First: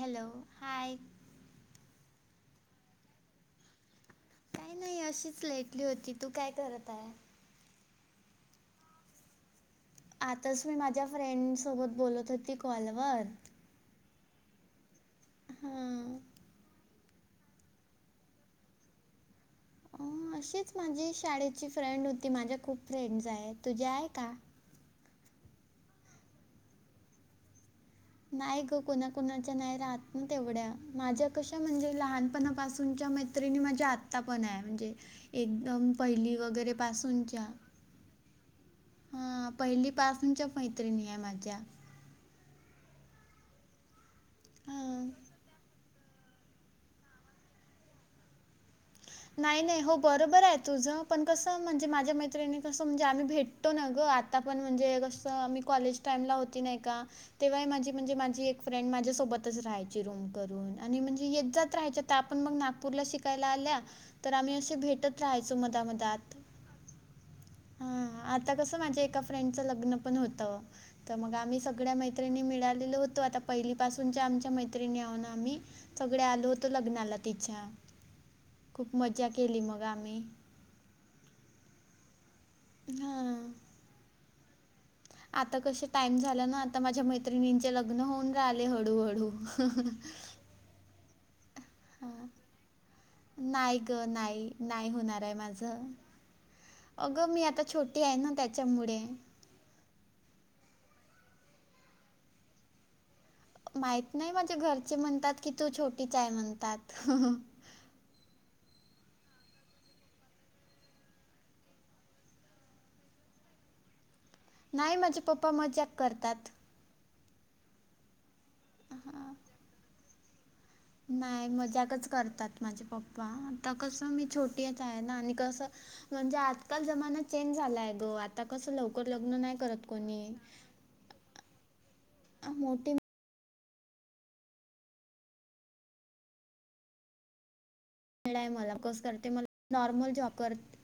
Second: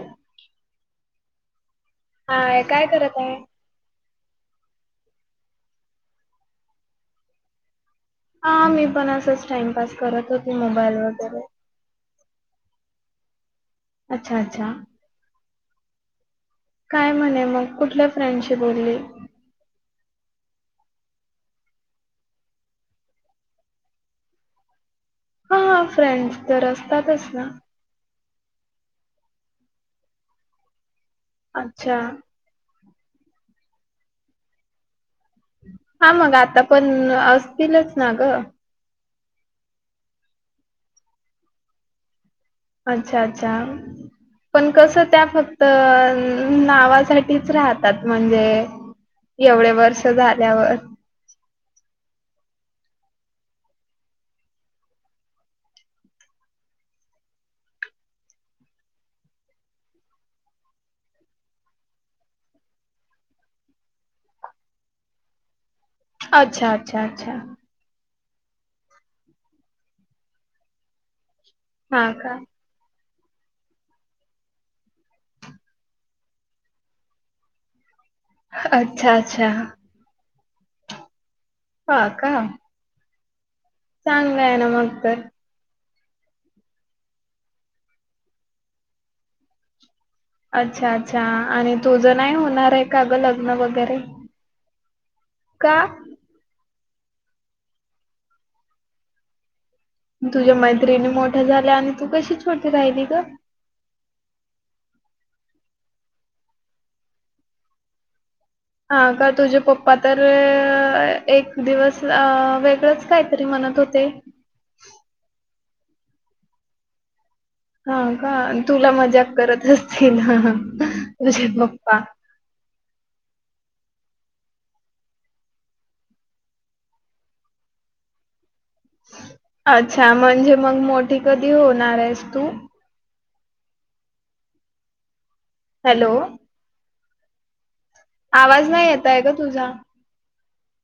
Hello! Hi. Hi काय करत आहे? काय नाही अशीच लेटली होती तू काय करत आहे. हा मी पण असंच टाइमपास. करत होती आताच मी मोबाईल माझ्या वगैरे. फ्रेंड सोबत बोलत होती कॉलवर. अच्छा! अच्छा! हा काय म्हणे मग कुठल्या फ्रेंडशी बोलली. अ अशीच माझी शाळेची फ्रेंड होती, माझ्या खूप फ्रेंड्स आहेत तुझ्या आहे का? हा, फ्रेंड्स तर असतातच ना नाही ग, कुणाकुणाच्या नाय राहत ना तेवढ्या माझ्या कशा म्हणजे अच्छा लहान पणापासूनच्या मैत्रिणी माझ्या आता पण आहे म्हणजे एकदम हा मग पहिली आता वगैरे पण पासूनच्या असतीलच ना ग. हा, पहिली पासूनच्या मैत्रिणी आहे माझ्या. अच्छा अच्छा, पण कसं हां त्या फक्त अ नावा साठीच राहतात म्हणजे नाही एवढे नाही, हो वर्ष बरोबर आहे झाल्यावर तुझं पण कसं म्हणजे माझ्या मैत्रिणी कसं म्हणजे आम्ही भेटतो ना ग, आता पण म्हणजे कसं आम्ही कॉलेज टाइमला होती नाय का? तेव्हा ही माझी म्हणजे माझी एक फ्रेंड माझ्यासोबतच राहायची रूम करून आणि म्हणजे ये-जात राहायच्या त्या पण मंग नागपूरला शिकायला आल्या तर आम्ही असे भेटत राहायचो मधा मधात अच्छा अच्छा अच्छा हा आता कस माझ्या एका फ्रेंडच लग्न पण होतं तर मग आम्ही सग सगळ्या हा का मैत्रिणी मिळालेल्या होत तो आता पहिली पाासूनच्या आमच्या मैत्रिणी हाओ ना आम्ही सगड्या आलो होतो लग्नाला तिच्या खूप अच्छा मज्जा अच्छा केली मग आम्ही. हा का हा चांगलय ना मग तर. आता कशे टाइम झाला ना, आता माझ्या मैत्रिणींचे लग्न होऊन राहिले हडूहडू. अच्छा अच्छा आणि तुझं नाही होणार आहे का ग लग्न नाही वगैरे, गं, नाही. नाही होणार आहे का? माझं. अगं मी आता छोटी आहे ना त्याच्यामुडे. तुझ्या मैत्रिणी मोठ्या झाल्या आणि तू कशी छोटी राहिली ग? माहित नाही माझ्या घरचे म्हणतात की तू छोटीच आहे म्हणतात. हा का तुझे पप्पा तर अ, एक दिवस अ वेगळंच काहीतरी म्हणत होते. नाही माझे पप्पा मजाक करतात. हा का, तुला मजाक हां. करत असतील. तुझे नाही पप्पा. मजाकच करतात माझे पप्पा आता कसं मी छोटीच आहे ना आणि कस म्हणजे आजकाल जमाना चेंज झालाय ग, आता कस लव कर लग्न नाही करत अच्छा कोणी. म्हणजे मग मोठी कधी होणार आहेस तू? हॅलो ळाय आवाज मला नाही कोर्स येत आहे करते ग मला तुझा नॉर्मल जॉब करत,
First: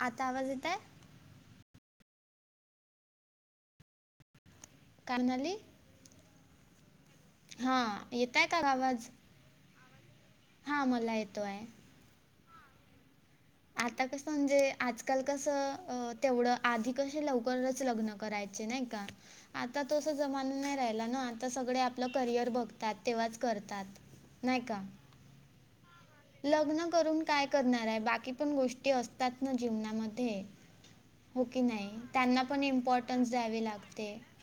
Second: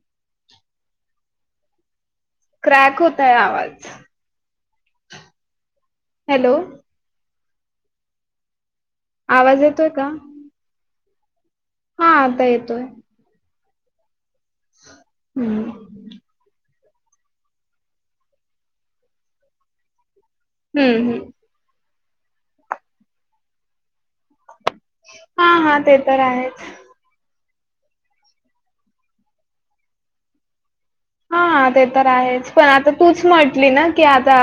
आता आवाज येत आहे? क्रॅक होतय आवाज काय म्हणाली, हॅलो हा येतय का आवाज? आवाज येतोय का? हा मला येतोय. हा आता येतोय. आता कस म्हणजे आजकाल कस हम्म. अ तेवढ आधी कशे लवकरच लग्न करायचे नाही का, आता तस जमाना नाही हम्म राहिला ना हम्म आता सगडे आपलं करियर बघतात तेव्हाच करतात, नाही का? हा हा, तेच लग्न करून काय करणार आहे, बाकी पण गोष्टी असतात ना जीवनामध्ये हो की हा ते नाही तर त्यांना आहेच, पण आता तूच इम्पॉर्टन्स द्यावी म्हटली ना की लागते आता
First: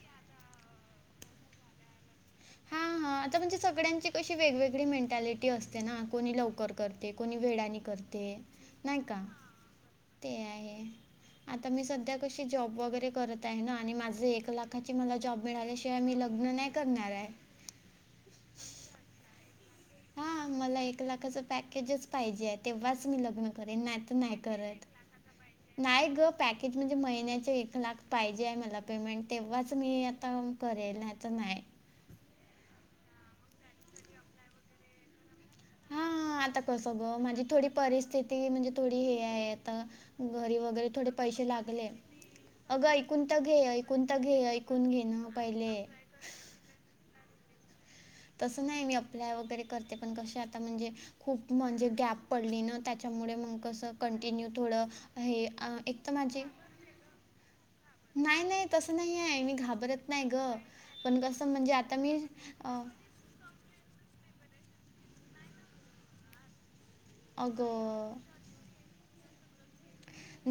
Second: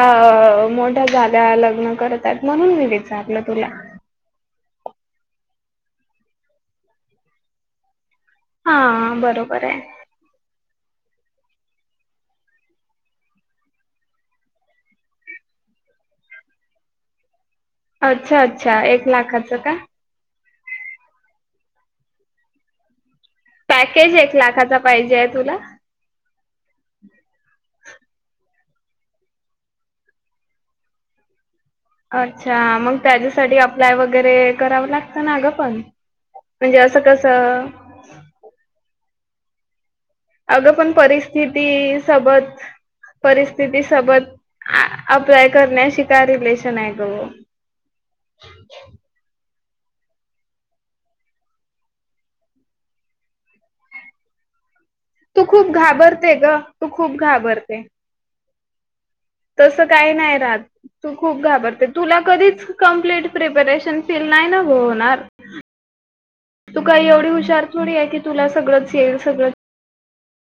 मो झाल्या लग्न करत आहेत म्हणून हा मी -हा आता विचारलं म्हणजे तुला सगळ्यांची तशी वेगवेगळी मेंटॅलिटी असते ना, कोणी लवकर करते कोणी वेळाने करते. नाही हा, का? बरोबर आहे. ते आहे. आता मी सध्या कशी जॉब वगैरे करत आहे ना आणि माझे एक लाखाची मला जॉब मिळाल्या ते आम्ही लग्न नाही करणार आहे. अच्छा -अच्छा एक लाखाचं काय? हा मला एक लाखाचं पॅकेजच पाहिजे आहे तेव्हाच मी लग्न करेन नाही पॅकेज तर नाही एक लाखाचा करत. पाहिजे आहे तुला? नाही ग पॅकेज म्हणजे महिन्याचे एक लाख पाहिजे आहे मला पेमेंट तेव्हाच मी आता करेल नाहीतर नाय. अच्छा! मग त्याच्यासाठी अप्लाय वगैरे करावं लागत अस ना ग पण, हां, म्हणजे असं -कसं ते म्हणजे थोडी हे आहे आता घरी अगं वगैरे पण थोडे पैसे लागले, परिस्थिती सोबत अगं ऐकून तर घे- परिस्थिती ऐकून तर सोबत घे-ऐकुन ऐकुण घेणं अप्लाय पहिले. [unintelligible] रिलेशन आहे ग. तसं नाही मी अप्लाय वगैरे करते, पण कसे आता म्हणजे खूप म्हणजे गॅप पडली ना त्याच्यामुळे मग कसं कंटिन्यू थोडं तू हे, खूप आं एक तर घाबरते माझे ग तू खूप घाबरते. नाही - नाही तसं नाही आहे मी तसं घाबरत काही नाही ग राहत तू पण खूप कसं म्हणजे घाबरते आता मी तुला कधीच अ कम्प्लीट प्रिपरेशन फील नाही ना होणार. तू काही एवढी हुशार थोडी आहे अगं की तुला सगळंच येईल सगळं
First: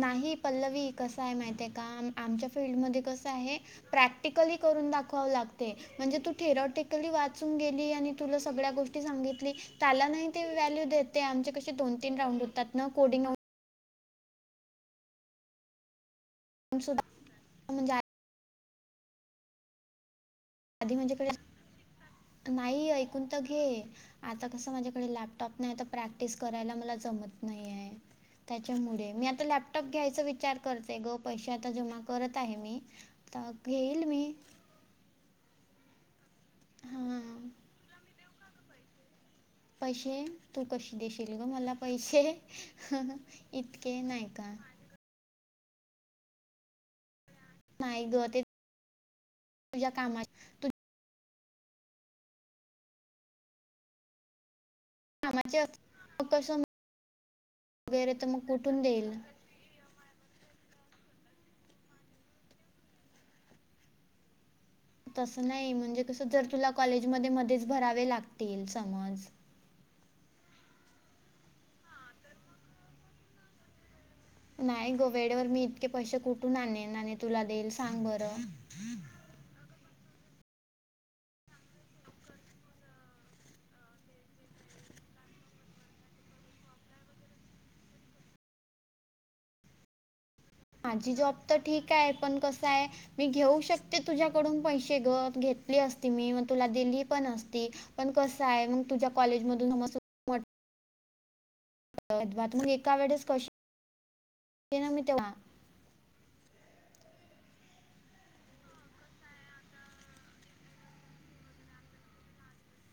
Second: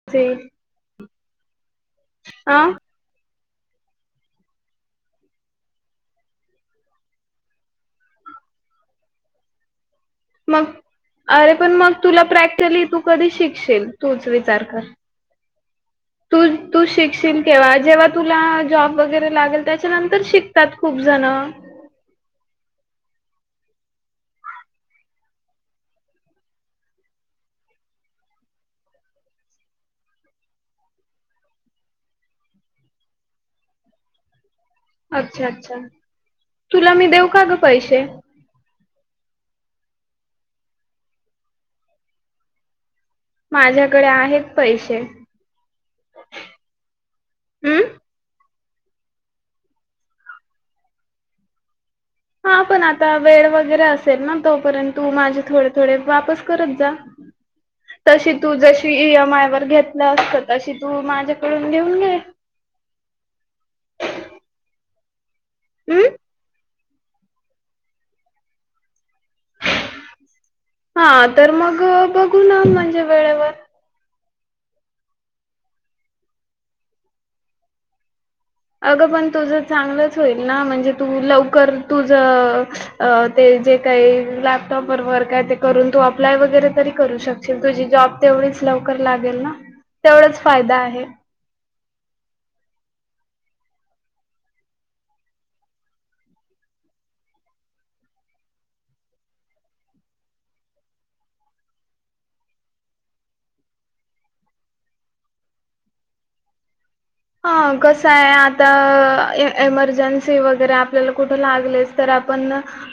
नाही पल्लवी कस आहे माहितेय का, आमच्या अ फीलल्डमध्ये कस आहे प्रॅक्टिकली करून दाखवावं लागते. म्हणजे तू थेरॉटिकली वाचून गेली आणि तुला सगळ्या गोष्टी सांगितली. त्याला नाही ते मग व्हेलु देते, आमचे अरे पण कसे मग दोन- तीन तुला राऊंड होतात प्रॅक्टिकली ना तू कोडिंग राऊंड [unintelligible] तूच विचार कर तु -तू सुद्धा शिकशील केव्हा म्हणजे जेव्हा तुला जॉब वगैरे लागेल त्याच्यानंतर शिक आधी म्हणजे [unintelligible] नाही ऐकून तर घे. आता कसं, माझ्याकडे लॅपटॉप नाही तर प्रॅक्टिस करायला मला जमत नाहीय. त्याच्यामुळे, मी आता लॅपटॉप घ्यायचा विचार करतेय ग पैसे आता जमा करत आहे मी. [unintelligible] घेईल मी. अच्छा - अच्छा तुला मी देऊ का हां ग पैसे? पैसे तू कशी देशील ग मला पैसे? इतके नाय का? पशे [unintelligible] हम्म नाही ग ते [unintelligible] तुझ्या कामाचे हा पण आता वेळ वगैरे असेल ना तोपर्यंत. तू माझे कामाचे थोडे असतील. -थोडे मग वापस कसं करत जा. वगैरे तर तशी मग तू कुठून जशी देईल इयमाय घेत [unintelligible] तशी तू माझ्याकडून घेऊन घे. तसं नाही म्हणजे हम्म कस जर तुला कॉलेजमध्ये मध्येच भरावे लागतील समज हा, तर मग बघू ना म्हणजे वेळेवर. नाही ग वेळेवर मी इतके पैसे कुठून आणेन आणि तुला देईल सांग बरं. अगं पण तुझं चांगलंच होईल ना म्हणजे तू लवकर तुझ. अ ते जे काही लॅपटॉप काय ते करून तू वगैरे तरी करू शक''--'' तर तुझी जॉब तेवढीच लवकर लागेल ना. तेवढाच फायदा. आहे. माझी जॉब तर ठीक आहे पण कस आहे. ''मी घेऊ शकते तुझ्याकडून पैसे ग घेतली असती मी मग तुला दिली पण असती. पण कसं आहे मग तुझ्या कॉलेजमधून मसून. [inaudible] अवा त मग एका वेळेस कशी ना मी तेव्हा हा, कसं आहे आता ए एमर्जन्सी वगैरे आपल्याला कुठं लागलेच तर आपण.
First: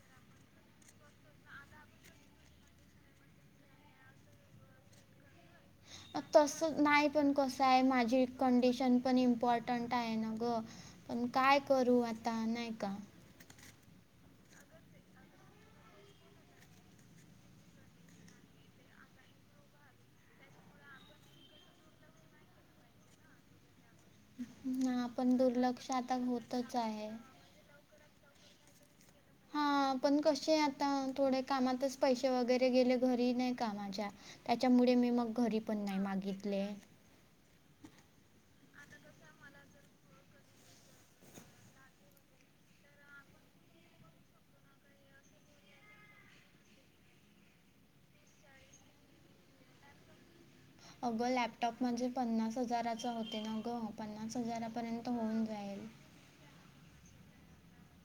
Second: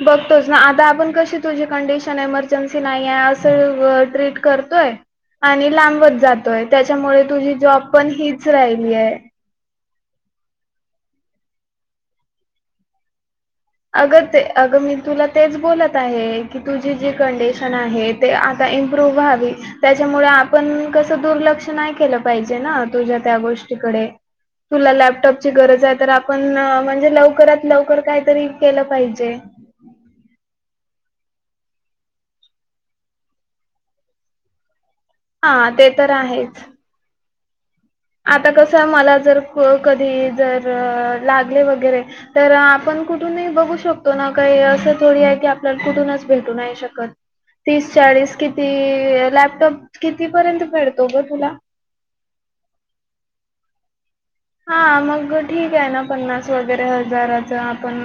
बघतोच ना आता आपण कशी तुझी कंडिशन एमर्जन्सी नाही आहे असं अ व ट्रीट करतोय. आणि लांब. तस नाही पण कस आहे पण माझी हीच राहिली कंडिशन आहे पण इम्पॉर्ट ''--'' र्टंट आहे ना ग पण काय करू आता नाही का. अगं ते अगं मी तुला तेच बोलत आहे की, तुझी जी कंडिशन आहेत. ते आता इम्प्रूव्ह व्हावी. त्याच्यामुळे आपण कसं दुर्लक्ष नाही केलं पाहिजे ना तुझ्या त्या गोष्टीकडे. तुला ना पण लॅपटॉपची गरज दुर्लक्ष आहे तर आता आपण होतच आहे म्हणजे लवकरात लव''--'' लवकर काही तरी केलं पाहिजे. हा, पण कसे आता थोडे कामातच पैसे वगैरे गेले घरी नाही कामाच्या. त्याच्यामुळे मी मग घरी हा पण ते नाही तर आहेच मागितले. आता कसं मला तर को कधी जर लागले वगैरे. तर आपण कुठूनही बघू शकतो ना काही असं थोडी आहे की, आपल्याला कुठूनच भेटूय शकत. तीस चाळीस किती लॅपटॉप कितीपर्यंत. मिळतो ग अगं तुला? लॅपटॉप म्हणजे पन्नास हजाराचा होते न गं. पन्नास हा हजारापर्यंत मग होऊन ठीक जाईल. आहे ना पन्नास वगैरे हजाराच आपण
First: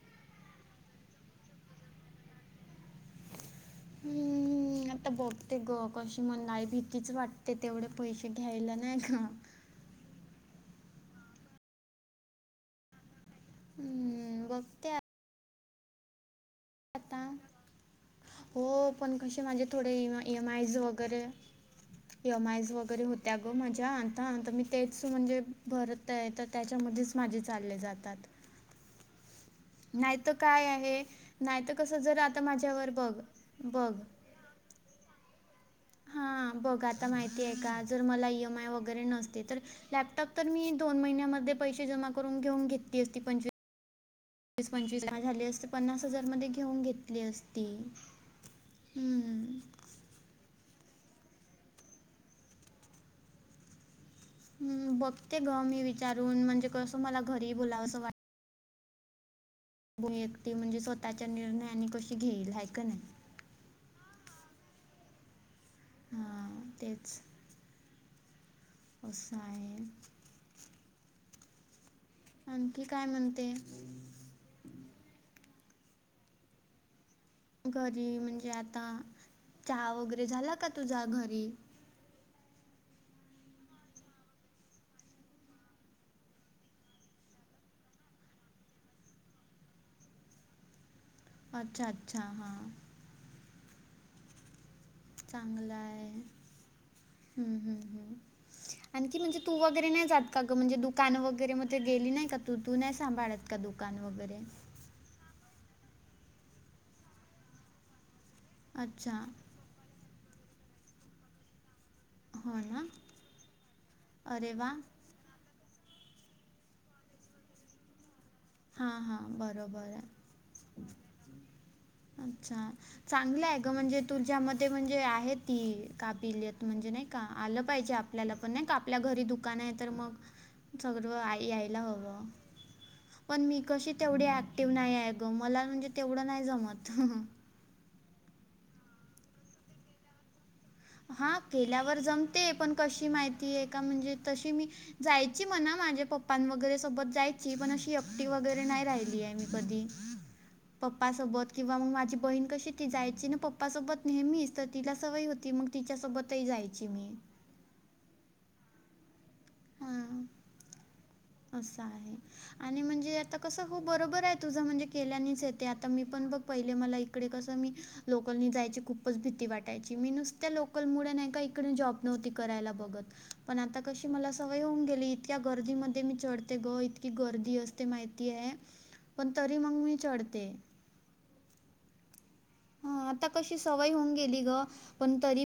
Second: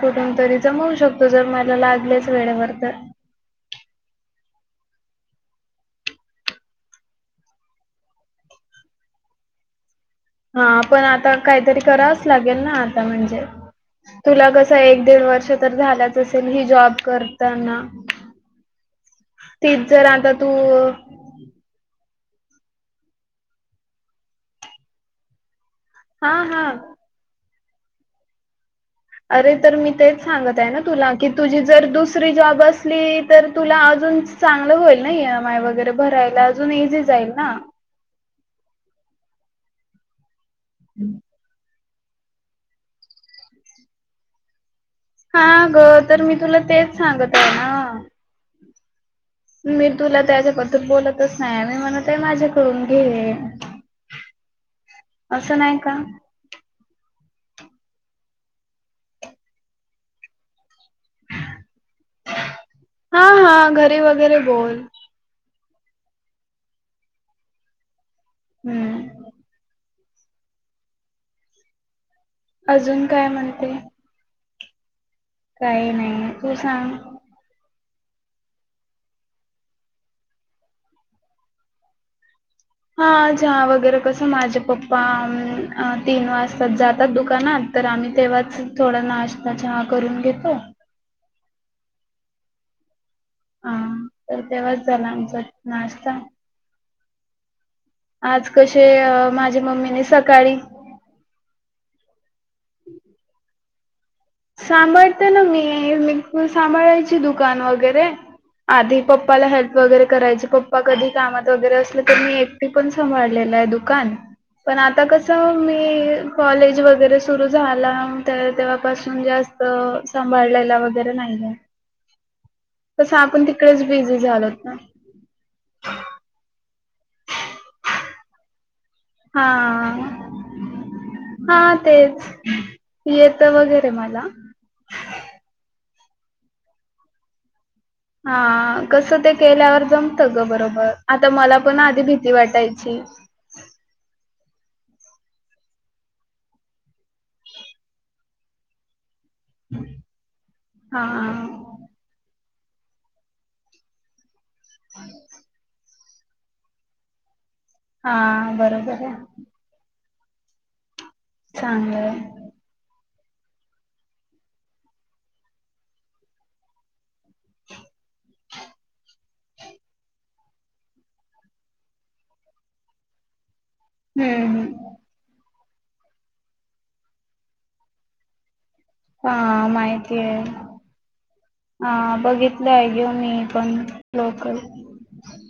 कुठून तरी जमवू शकतो जर मला लागलेच वेळेवर तर. हम्म, हम्, आता बघते ग कशी मणई भीतीच वाटते पैसे नाही का. हा, पण आता लागेल ना आता म्हणजे हम्म, तुला कस बघते एक दीड वर्ष तर झालाच असेल ही जॉब आता करताना. हो पण कसे माझे तीच थोडे जर ए आता एम तू आयज वगैरे. एम आय वगैरे होत्या ग माझ्या आता मी तेच म्हणजे भरत. तर हा तर हा. त्याच्यामध्येच माझे चालले जातात. अरे तर मी नाही तेच तर सांगत काय आहे ना तुला की तुझी नाही तर जर कसं दुसरी आता जॉब माझ्यावर असली बघ तर तुला बघ अजून. चांगलं होईल ना ई एम आय वगैरे भरायला हां अजून बघ इझी आता जाईल माहिती ना. आहे का जर मला ई एम आय वगैरे नसते तर लॅपटॉप तर मी दोन महिन्यामध्ये पैसे जमा करून. करून घेऊन घेत अस पंचवी विस पंचवीस हजारात. हा, झाली ग पन्नास तर हजार मी मध्ये तुला तेच घेऊन सांगत आहे असती ना. हम्म. ''मी तुला त्याच्याबद्दल बोलतच नाही मी म्हणत आहे माझ्याकडून घे. ह, बघते ग असं नाही मी का विचारून म्हणजे कसं मला घरी बोलावंसं वाटत. बोल एकट म्हणजे स्वतःच्या निर्णयाने कशी घेईल हाय का नाही. हा हा, घरी वगैरे बोल. हा, तेच. हम्म. अस आहे. अजून काय म्हणते? काही नाही, तू सांग? घरी म्हणजे आता, चहा वगैरे झाला का तुझा घरी? हा चहा वगैरे कसं माझे पप्पा तीन वाजता जातात दुकानात तर आम्ही तेव्हाच थोडा नाश्ता चहा करून घेतो. अच्छा अच्छा हा. हा तर तेव्हाच झाला आमचा चांगला आहे नाश्ता. हम्म, हम्म, आज कसे हम्म आणखी अं, म्हणजे तू माझ्या वगैरे मम्मीने नाही जात का ग सकाळी म्हणजे दु दुकान वगैरे मध्ये गेली नाही का तू तू नाही सांभाळत का दुकान वगैरे? सांभाळते ना मी हे मी सांभाळायची दुकान वगैरे आधी अच्छा पप्पाला हेल्प वगैरे करायची पप्पा कधी कामात वगैरे असल तर मी हो एकटी ना पण सभाळलं आहे दुकान अरे वा पण आता कस अस मी कॉलेज वगैरे सुरू तेव्हा हां पासून हां जास्त बरोबर आहे सांभाळलेला वगैरे नाहीये. अच्छा चांगलं आहे ग म्हणजे बिझी तुझ्या झालोत मध्ये ना म्हणजे आहे ती काबिलीयत म्हणजे नाही का आलं पाहिजे आपल्याला पण नाही का आपल्या घरी हा दुकान आहे तर मग सगळं हा यायला तेच हवं. पण येत मी वगैरे कशी मला तेवढी ऍक्टिव्ह नाही आहे गं मला म्हणजे तेवढं नाही जमत. हा कसं ते केल्यावर जमतं ग बरोबर. आता हा मला पण केल्यावर आधी भीती जमते पण वाटायची कशी माहिती आहे का म्हणजे तशी मी जायची म्हणा माझ्या पप्पां वगैरे सोबत जायची पण अशी एकटी वगैरे नाही राहिलीय मी. कधी पप्पा सोबत हा किंवा मग माझी बहीण कशी ती जायची ना पप्पासोबत नेहमीच तर तिला सवय होती मग तिच्या सोबतही जायची मी. हा बरोबर आहे. हा असं आहे. आणि म्हणजे आता कसं हो बरोबर आहे तुझं म्हणजे केल्यानेच येते आता मी पण बघ पहिले मला इकडे कसं मी लोकलनी जायची खूपच भीती वाटायची मी नूसत्या लोकल मुळे नाही का इकडे जॉब नव्हती करायला बघत. पण आता कशी मला हम्म सवय होऊन हम्म. गेली इतक्या गर्दीमध्ये मी चढते ग इतकी गर्दी असते माहिती आहे पण तरी हा मग मी माहिती आहे चढते. हा बघितलंय हां, ग आता मी कशी पण सवय होऊन गेली लोकल. पण तरी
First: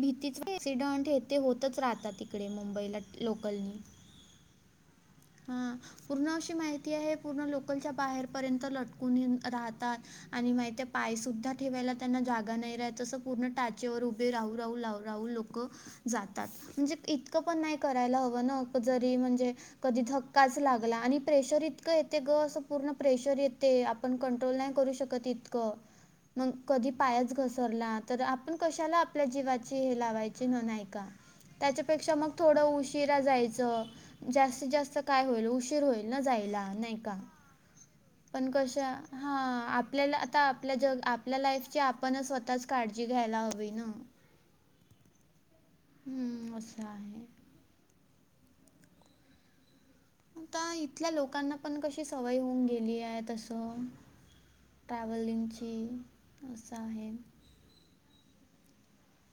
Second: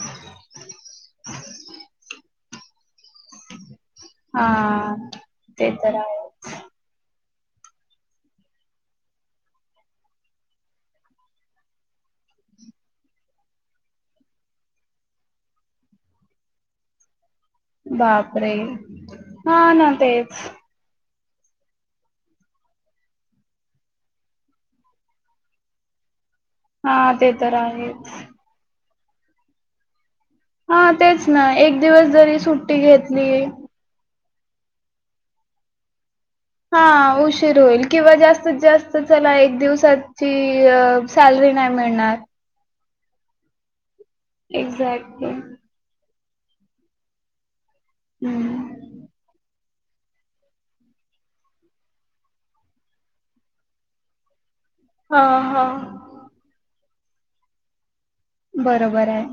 भीतीचे एक्सिडंट ते होतच राहतात तिकडे मुंबईला लोकलनी. हा. हा ते तर पूर्ण अशी आहेच माहिती आहे लोकलच्या बाहेरपर्यंत लटकून ये राहतात. आणि माहिती आहे पाय सुुद्धा ठेवायला त्यांना जागा नाही राहत तसं पूर्ण टाचेवर राहू, राहू लाह राहू लोकं जातात म्हणजे इतकं इतकं पण नाही करायला हवं बापरे ना जरी म्हणजे हा ना कधी तेच धक्काच आणि प्रेशर इतकं इतकं येते पूर्ण प्रेशर येते आपण कंट्रोल नाही करू इतकं. मग कधी हा ते पायाच तर घसरला आहेच तर आपण कशाला आपल्या जीवाची हे लावाय ची नाही हा का तेच ना एक दिवस त्याच्यापेक्षा मग जरी थोड सुट्टी उशिरा घेतली जायचं जास्तीत जास्त काय होईल उशीर होईल? न‌ जायला हा नाही का, उशीर होईल किंवा पण जास्तीत कस जास्त चला हा एक आपल्याला दिवसाची आता आपल्या ज आपल्या सॅलरी नाही लाईफची मिळणार आपणच स्वतःच काळजी घ्यायला हवी ना. एक्झॅक्टली. हम्म असं आहे. हम्म. आता इथल्या लोकांना पण कशी सवय होऊन गेली आहे तसं. हा हा ट्रॅव्हलिंगची, असं आहे. बरोबर आहे.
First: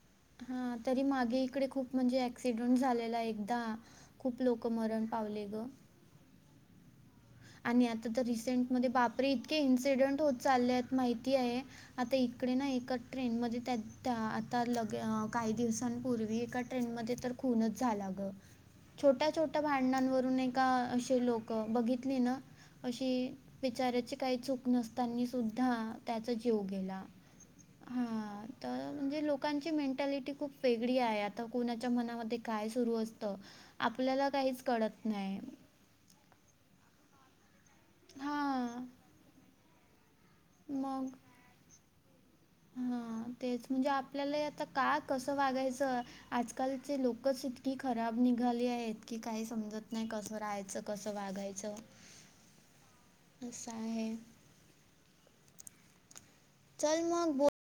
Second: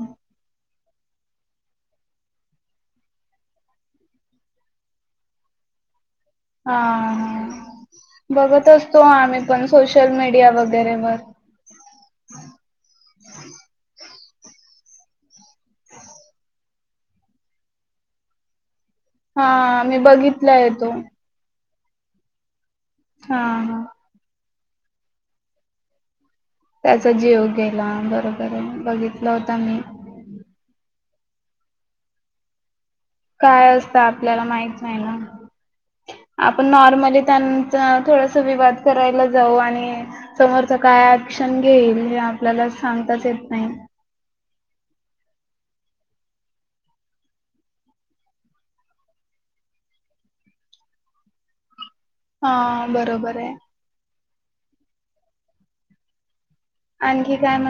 हा तरी मागे इकडे खूप म्हणजे ऍक्सिडेंट झालेला एकदा. खूप लोक मरण पावले ग. हा हा. आणि आता तर बघत रिसेंटमध्ये असतो बापरे आम्ही इतके पण सोशल इन्सिडेंट होत मीडिया चाललेत वगैरे वर. माहिती आहे? आता इकडे ना एका ट्रेनमध्ये त्या, त्या आता लगे काही दिवसांपूर्वी एका ट्रेन मध्ये तर खूनच झाला ग, छोट्या छोट्या हा मी भांडणांवरून एका बघितलाय तो असे लोक क बघितली न, अशी, हा हा. बीचाराची काही चूक नसतानी सुद्धा त्याचा जीव गेला, त्याचा जीव गेला हा बरोबर त आहे म्हणजे बघितला होता लोकांची मी. मेंटॅलिटी खूप वेगळी आहे आता कोणाच्या मनामध्ये काय सुरू असत, काय असतं आपल्याला काहीच माहित कळत ना. नाही. आपण नॉर्मली त्यांच थोडस विवाद हां करायला जाऊ आणि समोरचा काय ऍक्शन घेईल हे आपल्याला हा सांगताच येत तेच नाही. म्हणजे आपल्याला हि आता का कसं वागायचं आजकालचे लोकच इतकी खराब निघाली आहेत की काही समजत नाही कसं राहायचं? कसं वागायच? हा बरोबर आहे. आहे. चल आणखी मग बो काय म?